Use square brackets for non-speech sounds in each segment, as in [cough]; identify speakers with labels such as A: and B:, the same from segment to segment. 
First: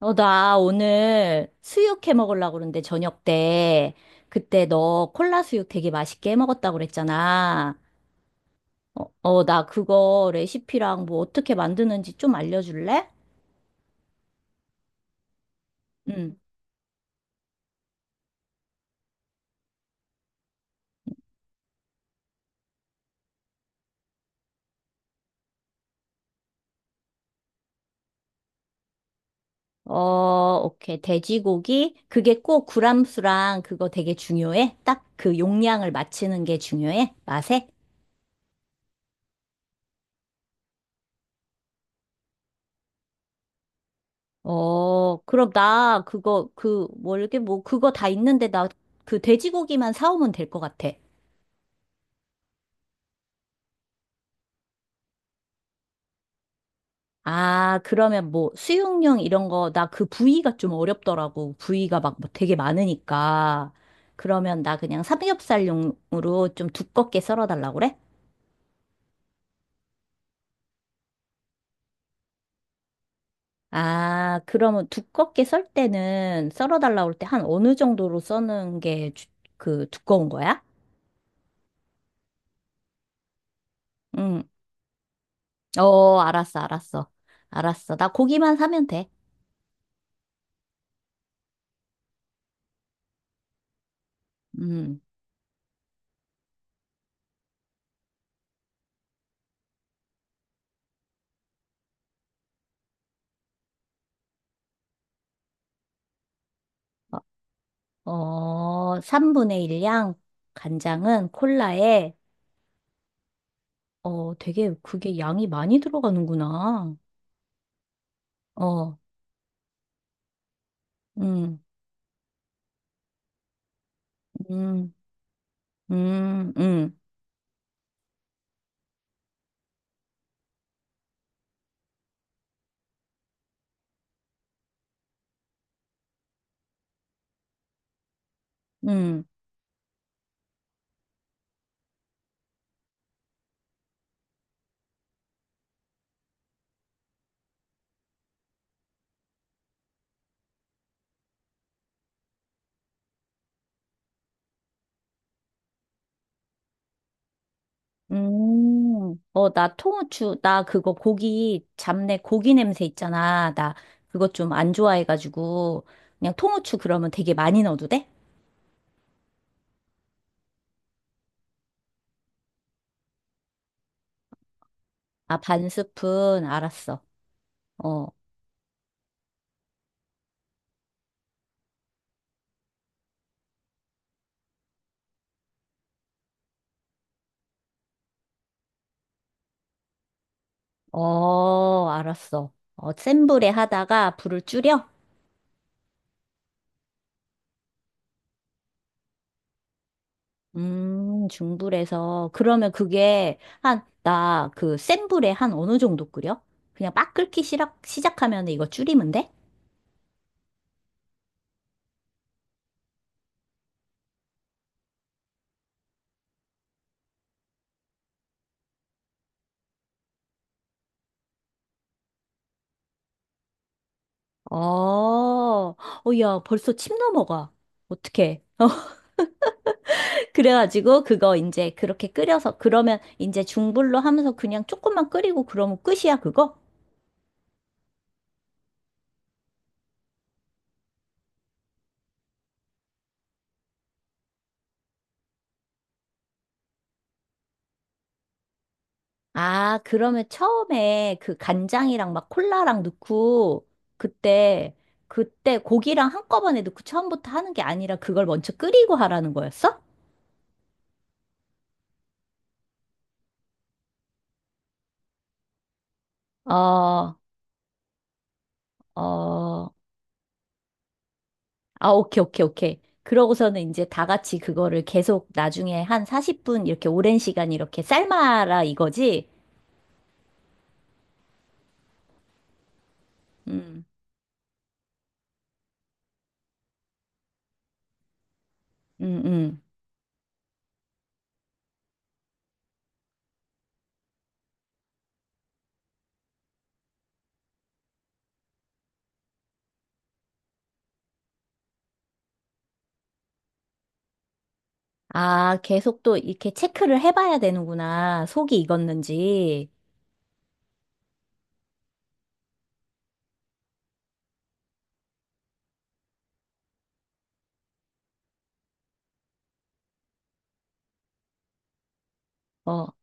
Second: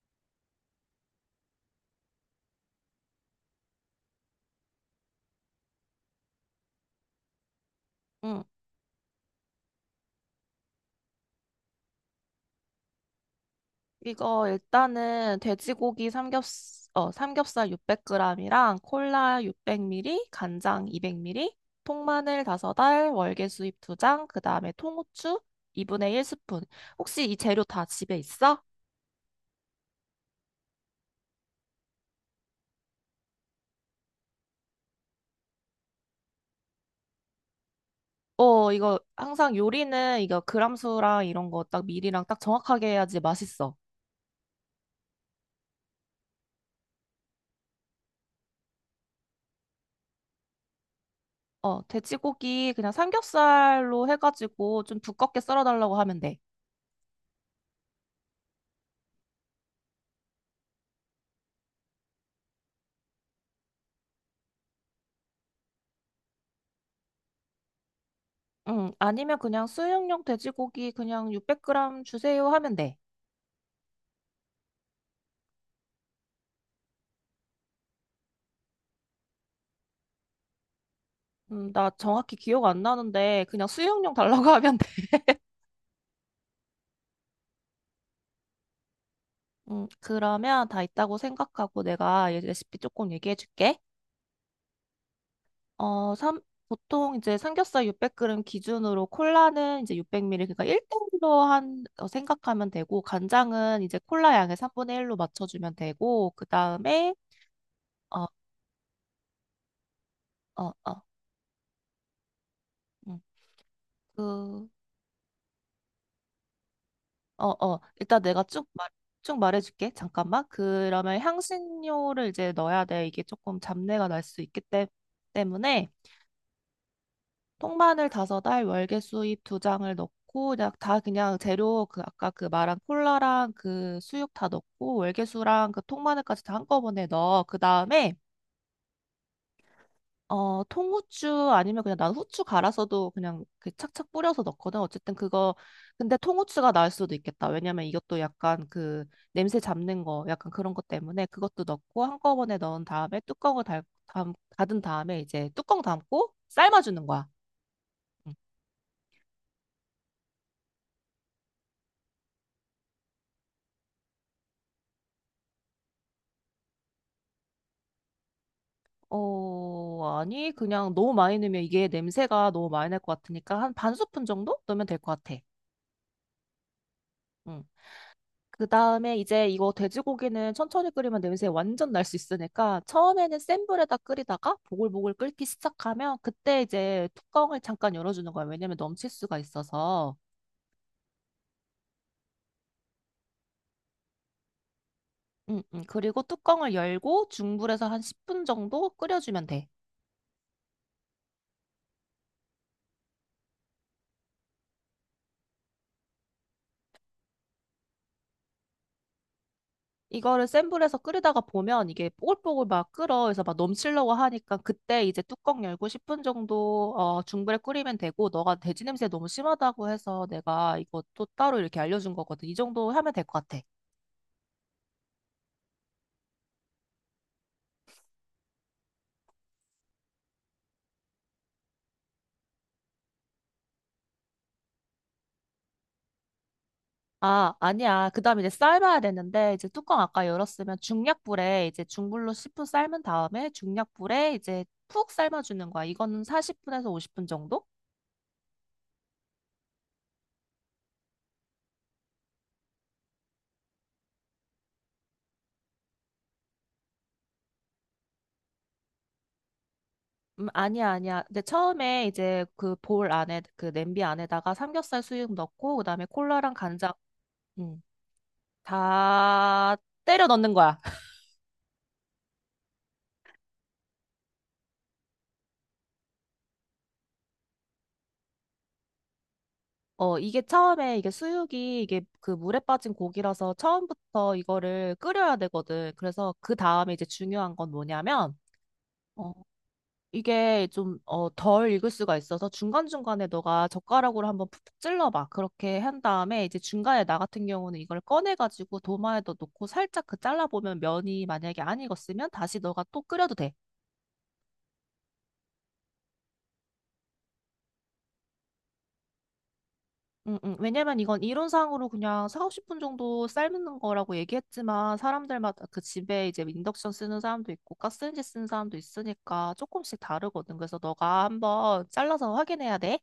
A: 나 오늘 수육 해 먹으려고 그러는데, 저녁 때. 그때 너 콜라 수육 되게 맛있게 해 먹었다고 그랬잖아.
B: 응.
A: 나 그거 레시피랑 뭐 어떻게 만드는지 좀 알려줄래?
B: 이거 일단은 돼지고기
A: 응.
B: 삼겹살 600g이랑 콜라 600ml, 간장 200ml, 통마늘 5알, 월계수잎 2장, 그 다음에 통후추 2분의 1 스푼. 혹시 이 재료 다 집에 있어?
A: 오케이. 돼지고기? 그게 꼭 구람수랑 그거 되게 중요해? 딱 그 용량을 맞추는 게 중요해? 맛에?
B: 이거 항상 요리는 이거 그람수랑 이런 거 딱 미리랑 딱 정확하게 해야지 맛있어.
A: 그럼 나 그거, 그, 뭐, 이렇게 뭐, 그거 다 있는데 나 그 돼지고기만 사오면 될 것 같아.
B: 돼지고기 그냥 삼겹살로 해가지고 좀 두껍게 썰어달라고 하면 돼.
A: 아, 그러면 뭐 수육용 이런 거, 나 그 부위가 좀 어렵더라고. 부위가 막뭐 되게 많으니까. 그러면 나 그냥 삼겹살용으로 좀 두껍게 썰어달라고 그래?
B: 응, 아니면 그냥 수육용 돼지고기 그냥 600g 주세요 하면 돼.
A: 아, 그러면 두껍게 썰 때는 썰어달라고 할 때 한 어느 정도로 써는 게 그 두꺼운 거야?
B: 나 정확히 기억 안 나는데 그냥 수육용 달라고
A: 응.
B: [laughs] 하면 돼.
A: 알았어, 알았어. 알았어. 나 고기만 사면 돼.
B: 그러면 다 있다고 생각하고 내가 얘 레시피 조금 얘기해 줄게.
A: 음.
B: 어, 삼, 보통 이제 삼겹살 600g 기준으로 콜라는 이제 600ml 그러니까 1대1로 한 생각하면 되고 간장은 이제 콜라 양의 3분의 1로 맞춰 주면 되고 그다음에 어,
A: 3분의 1 양,
B: 어, 어.
A: 간장은 콜라에
B: 음, 그
A: 되게 그게 양이 많이 들어가는구나.
B: 어, 어. 일단 내가
A: 어,
B: 쭉 말해줄게. 잠깐만. 그러면
A: 음,
B: 향신료를 이제 넣어야 돼. 이게 조금 잡내가 날 수 있기
A: 음,
B: 때문에
A: 음, 음,
B: 통마늘 5알, 월계수잎 두 장을 넣고 그냥 다 그냥 재료 그 아까 그 말한 콜라랑 그 수육 다 넣고 월계수랑 그 통마늘까지 다 한꺼번에 넣어. 그 다음에
A: 음,
B: 통후추 아니면 그냥 난 후추 갈아서도 그냥 그 착착 뿌려서 넣거든. 어쨌든 그거, 근데 통후추가 나을 수도 있겠다. 왜냐면 이것도 약간 그 냄새 잡는 거, 약간 그런 것 때문에 그것도 넣고 한꺼번에 넣은 다음에 뚜껑을 닫은 다음에 이제 뚜껑 담고 삶아주는 거야. 응.
A: 나 통후추, 나 그거 고기, 잡내 고기 냄새 있잖아. 나 그거 좀 안 좋아해가지고, 그냥 통후추 그러면 되게 많이 넣어도 돼?
B: 아니, 그냥 너무 많이 넣으면 이게 냄새가 너무 많이 날 것 같으니까 한 반 스푼 정도 넣으면 될 것
A: 아,
B: 같아.
A: 반 스푼, 알았어.
B: 응.
A: 어,
B: 그 다음에 이제 이거 돼지고기는 천천히 끓이면 냄새 완전 날 수 있으니까 처음에는 센 불에다 끓이다가 보글보글 끓기 시작하면 그때 이제 뚜껑을 잠깐 열어주는 거야. 왜냐면 넘칠 수가 있어서.
A: 알았어. 센 불에 하다가 불을 줄여?
B: 응, 응. 그리고 뚜껑을 열고 중불에서 한 10분 정도 끓여주면 돼.
A: 중불에서. 그러면 그게 한, 나 그 센 불에 한 어느 정도 끓여? 그냥 막 끓기 시작하면 이거 줄이면 돼?
B: 이거를 센 불에서 끓이다가 보면 이게 뽀글뽀글 막 끓어. 그래서 막 넘치려고 하니까 그때 이제 뚜껑 열고 10분 정도 중불에 끓이면 되고 너가 돼지 냄새 너무 심하다고 해서 내가 이거 또 따로 이렇게 알려준 거거든. 이 정도 하면 될 것 같아.
A: 어, 어, 야, 벌써 침 넘어가. 어떡해. [laughs] 그래가지고 그거 이제 그렇게 끓여서, 그러면 이제 중불로 하면서 그냥 조금만 끓이고 그러면 끝이야, 그거?
B: 아, 아니야. 그다음에 이제 삶아야 되는데 이제 뚜껑 아까 열었으면 중약불에 이제 중불로 10분 삶은 다음에 중약불에 이제 푹 삶아주는 거야. 이거는 40분에서 50분 정도?
A: 아, 그러면 처음에 그 간장이랑 막 콜라랑 넣고 그때 그때 고기랑 한꺼번에 넣고 처음부터 하는 게 아니라 그걸 먼저 끓이고 하라는 거였어?
B: 아니야, 아니야. 근데 처음에 이제 그 볼 안에, 그 냄비 안에다가 삼겹살 수육 넣고, 그다음에 콜라랑 간장,
A: 어,
B: 음,
A: 어.
B: 다 때려 넣는 거야. [laughs]
A: 아, 오케이, 오케이, 오케이. 그러고서는 이제 다 같이 그거를 계속 나중에 한 40분 이렇게 오랜 시간 이렇게 삶아라 이거지?
B: 이게 처음에 이게 수육이 이게 그 물에 빠진 고기라서
A: 음,
B: 처음부터 이거를 끓여야 되거든. 그래서 그 다음에 이제 중요한 건 뭐냐면,
A: 음,
B: 어,
A: 음.
B: 이게 좀, 덜 익을 수가 있어서 중간중간에 너가 젓가락으로 한번 푹푹 찔러봐. 그렇게 한 다음에 이제 중간에 나 같은 경우는 이걸 꺼내가지고 도마에다 놓고 살짝 그 잘라보면 면이 만약에 안 익었으면 다시 너가 또 끓여도 돼.
A: 아, 계속 또 이렇게 체크를 해봐야 되는구나. 속이 익었는지.
B: 응, 응. 왜냐면 이건 이론상으로 그냥 4, 50분 정도 삶는 거라고 얘기했지만 사람들마다 그 집에 이제 인덕션 쓰는 사람도 있고 가스렌지 쓰는 사람도 있으니까 조금씩 다르거든. 그래서 너가 한번 잘라서 확인해야
A: 어,
B: 돼.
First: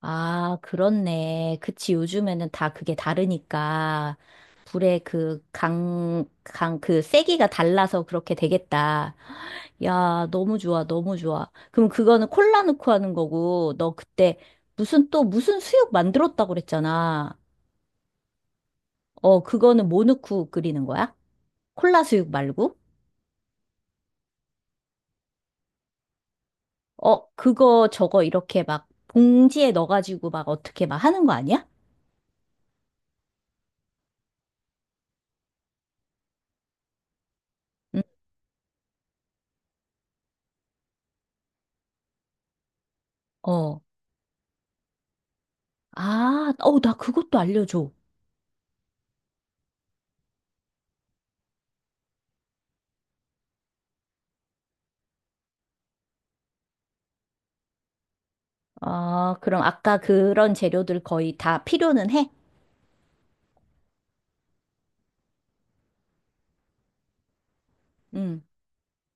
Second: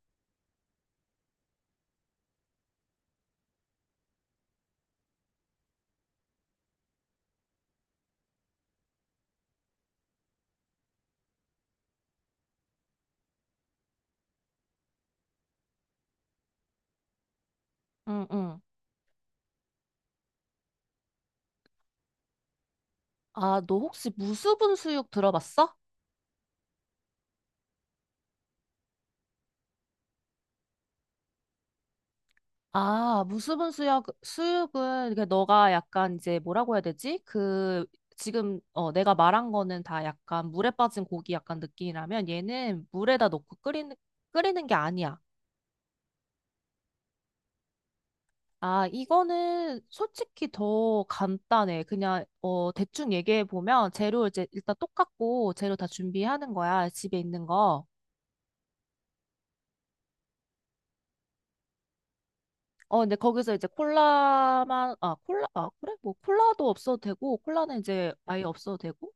A: 아, 그렇네. 그치, 요즘에는 다 그게 다르니까. 불의 그 그 세기가 달라서 그렇게 되겠다. 야, 너무 좋아, 너무 좋아. 그럼 그거는 콜라 넣고 하는 거고, 너 그때 무슨 또 무슨 수육 만들었다고 그랬잖아.
B: 응, 응.
A: 그거는 뭐 넣고 끓이는 거야? 콜라 수육 말고?
B: 아, 너 혹시 무수분 수육 들어봤어?
A: 그거 저거 이렇게 막 봉지에 넣어가지고 막 어떻게 막 하는 거 아니야?
B: 아, 무수분 수육은, 너가 약간 이제 뭐라고 해야 되지?
A: 응,
B: 지금, 내가 말한 거는 다 약간 물에 빠진 고기 약간 느낌이라면 얘는 물에다 넣고
A: 어.
B: 끓이는 게 아니야.
A: 아, 나 그것도 알려줘.
B: 아, 이거는 솔직히 더 간단해. 그냥, 대충 얘기해 보면 재료 이제 일단 똑같고 재료 다 준비하는 거야. 집에 있는 거.
A: 아, 그럼 아까 그런 재료들 거의 다 필요는 해?
B: 근데 거기서 이제 콜라만, 아, 콜라, 아, 그래? 뭐 콜라도 없어도 되고, 콜라는 이제
A: 응,
B: 아예 없어도 되고,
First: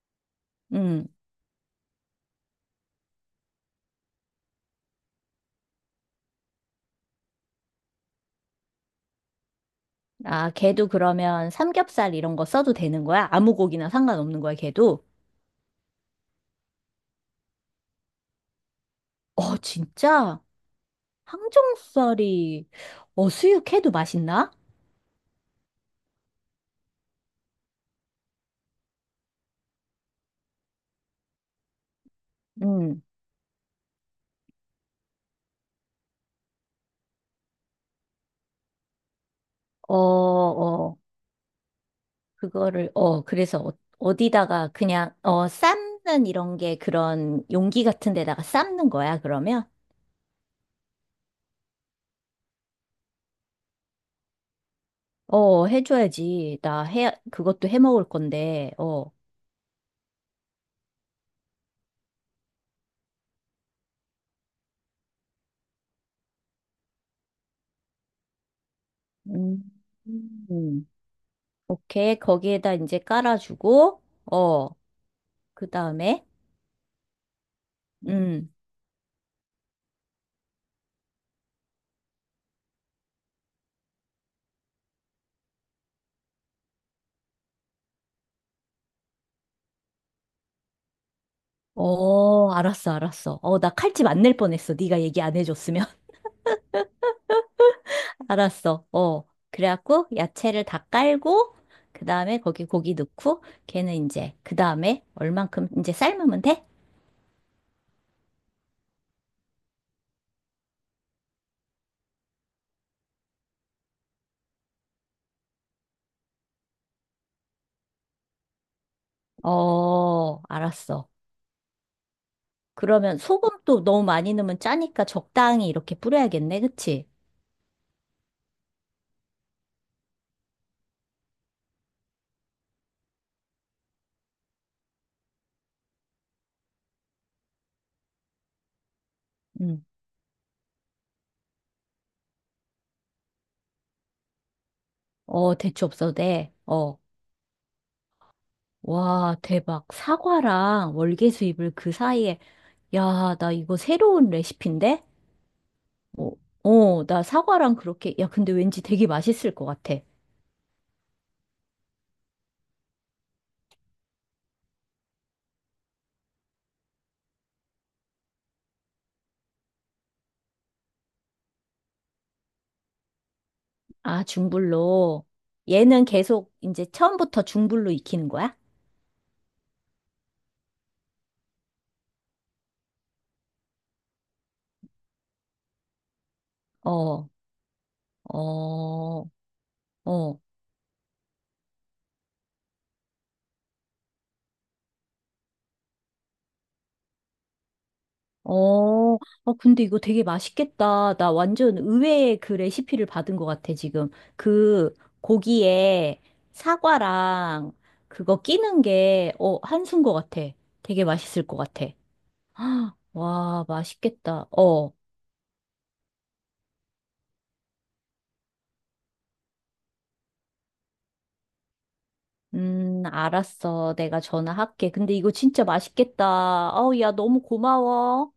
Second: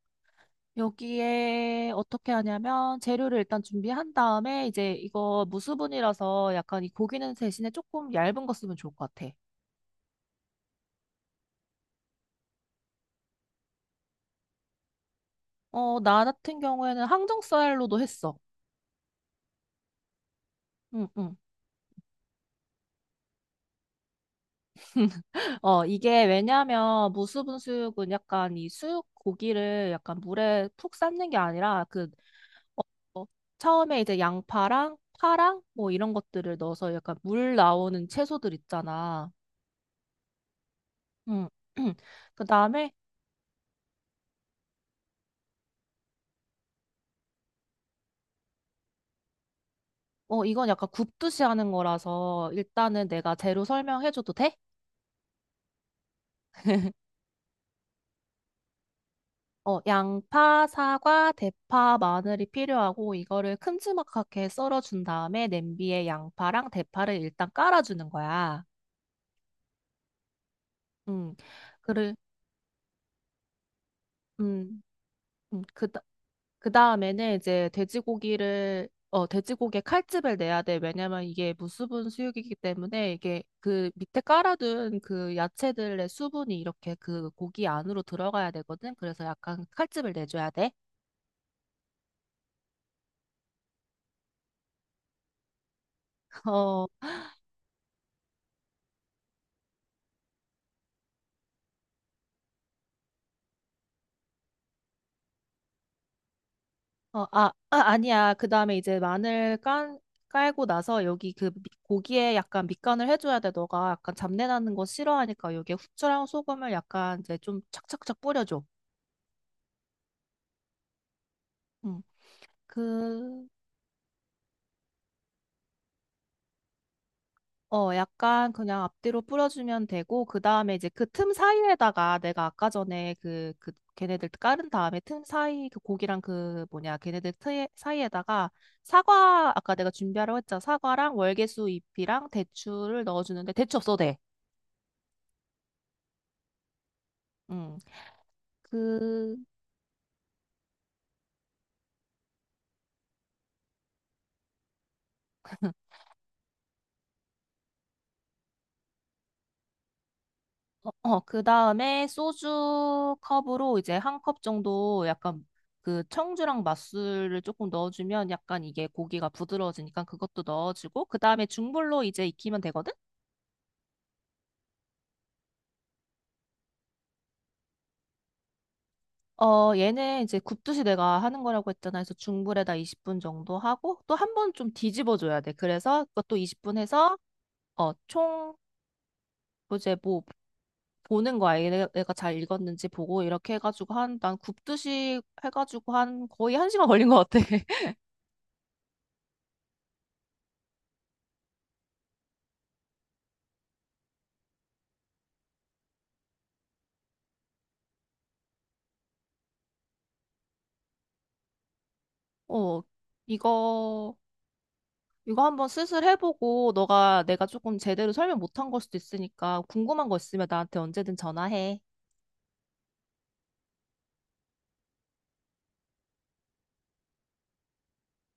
A: 응.
B: 여기에 어떻게 하냐면 재료를 일단 준비한 다음에 이제 이거 무수분이라서 약간 이 고기는 대신에 조금 얇은 거 쓰면 좋을 것 같아.
A: 아, 걔도 그러면 삼겹살 이런 거 써도 되는 거야? 아무 고기나 상관없는 거야, 걔도?
B: 나 같은 경우에는 항정 쌀로도 했어.
A: 어, 진짜?
B: 응, 응.
A: 항정살이, 수육해도 맛있나?
B: 이게 왜냐면 무수분 수육은 약간 이 수육 고기를 약간 물에 푹 삶는 게 아니라
A: 응,
B: 어, 처음에 이제 양파랑 파랑 뭐 이런 것들을 넣어서 약간 물 나오는 채소들 있잖아.
A: 어, 어,
B: 응. [clears throat] 그 다음에
A: 그거를, 그래서 어디다가 그냥, 삶는 이런 게 그런 용기 같은 데다가 삶는 거야, 그러면?
B: 이건 약간 굽듯이 하는 거라서 일단은 내가 재료 설명해줘도 돼?
A: 해줘야지. 나 해, 그것도 해 먹을 건데, 어.
B: 양파, 사과, 대파, 마늘이 필요하고 이거를 큼지막하게 썰어준 다음에 냄비에 양파랑 대파를 일단 깔아주는 거야.
A: 음, 음.
B: 음, 그를,
A: 오케이. 거기에다 이제 깔아주고, 어,
B: 음, 음,
A: 그
B: 그,
A: 다음에,
B: 그 다음에는 이제
A: 음,
B: 돼지고기를 어 돼지고기에 칼집을 내야 돼. 왜냐면 이게 무수분 수육이기 때문에 이게 그 밑에 깔아둔 그 야채들의 수분이 이렇게 그 고기 안으로 들어가야 되거든. 그래서 약간 칼집을 내줘야 돼.
A: 알았어, 알았어. 나 칼집 안 낼 뻔했어. 네가 얘기 안 해줬으면.
B: [laughs] 어,
A: [laughs] 알았어. 그래갖고, 야채를 다 깔고, 그 다음에 거기 고기 넣고, 걔는 이제, 그 다음에, 얼만큼 이제 삶으면 돼?
B: 아니야. 그 다음에 이제 마늘 깐 깔고 나서 여기 그 고기에 약간 밑간을 해줘야 돼. 너가 약간 잡내 나는 거 싫어하니까 여기에 후추랑 소금을 약간 이제 좀 착착착 뿌려줘.
A: 알았어.
B: 음.
A: 그러면
B: 그
A: 소금도 너무 많이 넣으면 짜니까 적당히 이렇게 뿌려야겠네. 그치?
B: 약간 그냥 앞뒤로 뿌려주면 되고, 그 다음에 이제 그 틈 사이에다가 내가 아까 전에 그, 그, 걔네들 깔은 다음에 틈 사이, 그 고기랑 그 뭐냐, 걔네들 트에, 사이에다가 사과, 아까
A: 음.
B: 내가 준비하라고 했잖아. 사과랑 월계수 잎이랑 대추를 넣어주는데, 대추 없어도 돼.
A: 대추 없어도 돼. 어.
B: 음.
A: 와,
B: 그,
A: 대박. 사과랑 월계수잎을 그 사이에, 야, 나 이거 새로운 레시피인데? 어, 나 사과랑 그렇게, 야, 근데 왠지 되게 맛있을 것 같아.
B: 어, 어, 그 다음에 소주 컵으로 이제 한 컵 정도 약간 그 청주랑 맛술을 조금 넣어주면 약간 이게 고기가 부드러워지니까 그것도 넣어주고, 그 다음에 중불로 이제 익히면 되거든?
A: 아, 중불로. 얘는 계속 이제 처음부터 중불로 익히는 거야?
B: 얘는 이제 굽듯이 내가 하는 거라고 했잖아. 그래서 중불에다 20분 정도 하고, 또 한 번 좀 뒤집어줘야 돼. 그래서 그것도 20분 해서,
A: 어,
B: 총,
A: 어,
B: 이제 뭐,
A: 어.
B: 보는 거야. 얘가 잘 익었는지 보고, 이렇게 해가지고 난 굽듯이 해가지고 한 거의 한 시간 걸린 것 같아.
A: 어, 근데 이거 되게 맛있겠다. 나 완전 의외의 그 레시피를 받은 것 같아, 지금. 그 고기에 사과랑 그거 끼는 게, 한수인 것 같아. 되게 맛있을 것 같아. [gasps]
B: 어,
A: 헉, 와,
B: 이거,
A: 맛있겠다.
B: 이거 한번 수술해보고, 너가 내가 조금 제대로 설명 못한 걸 수도 있으니까, 궁금한 거 있으면 나한테 언제든 전화해.
A: 알았어. 내가 전화할게. 근데 이거 진짜 맛있겠다. 아우, 야, 너무 고마워.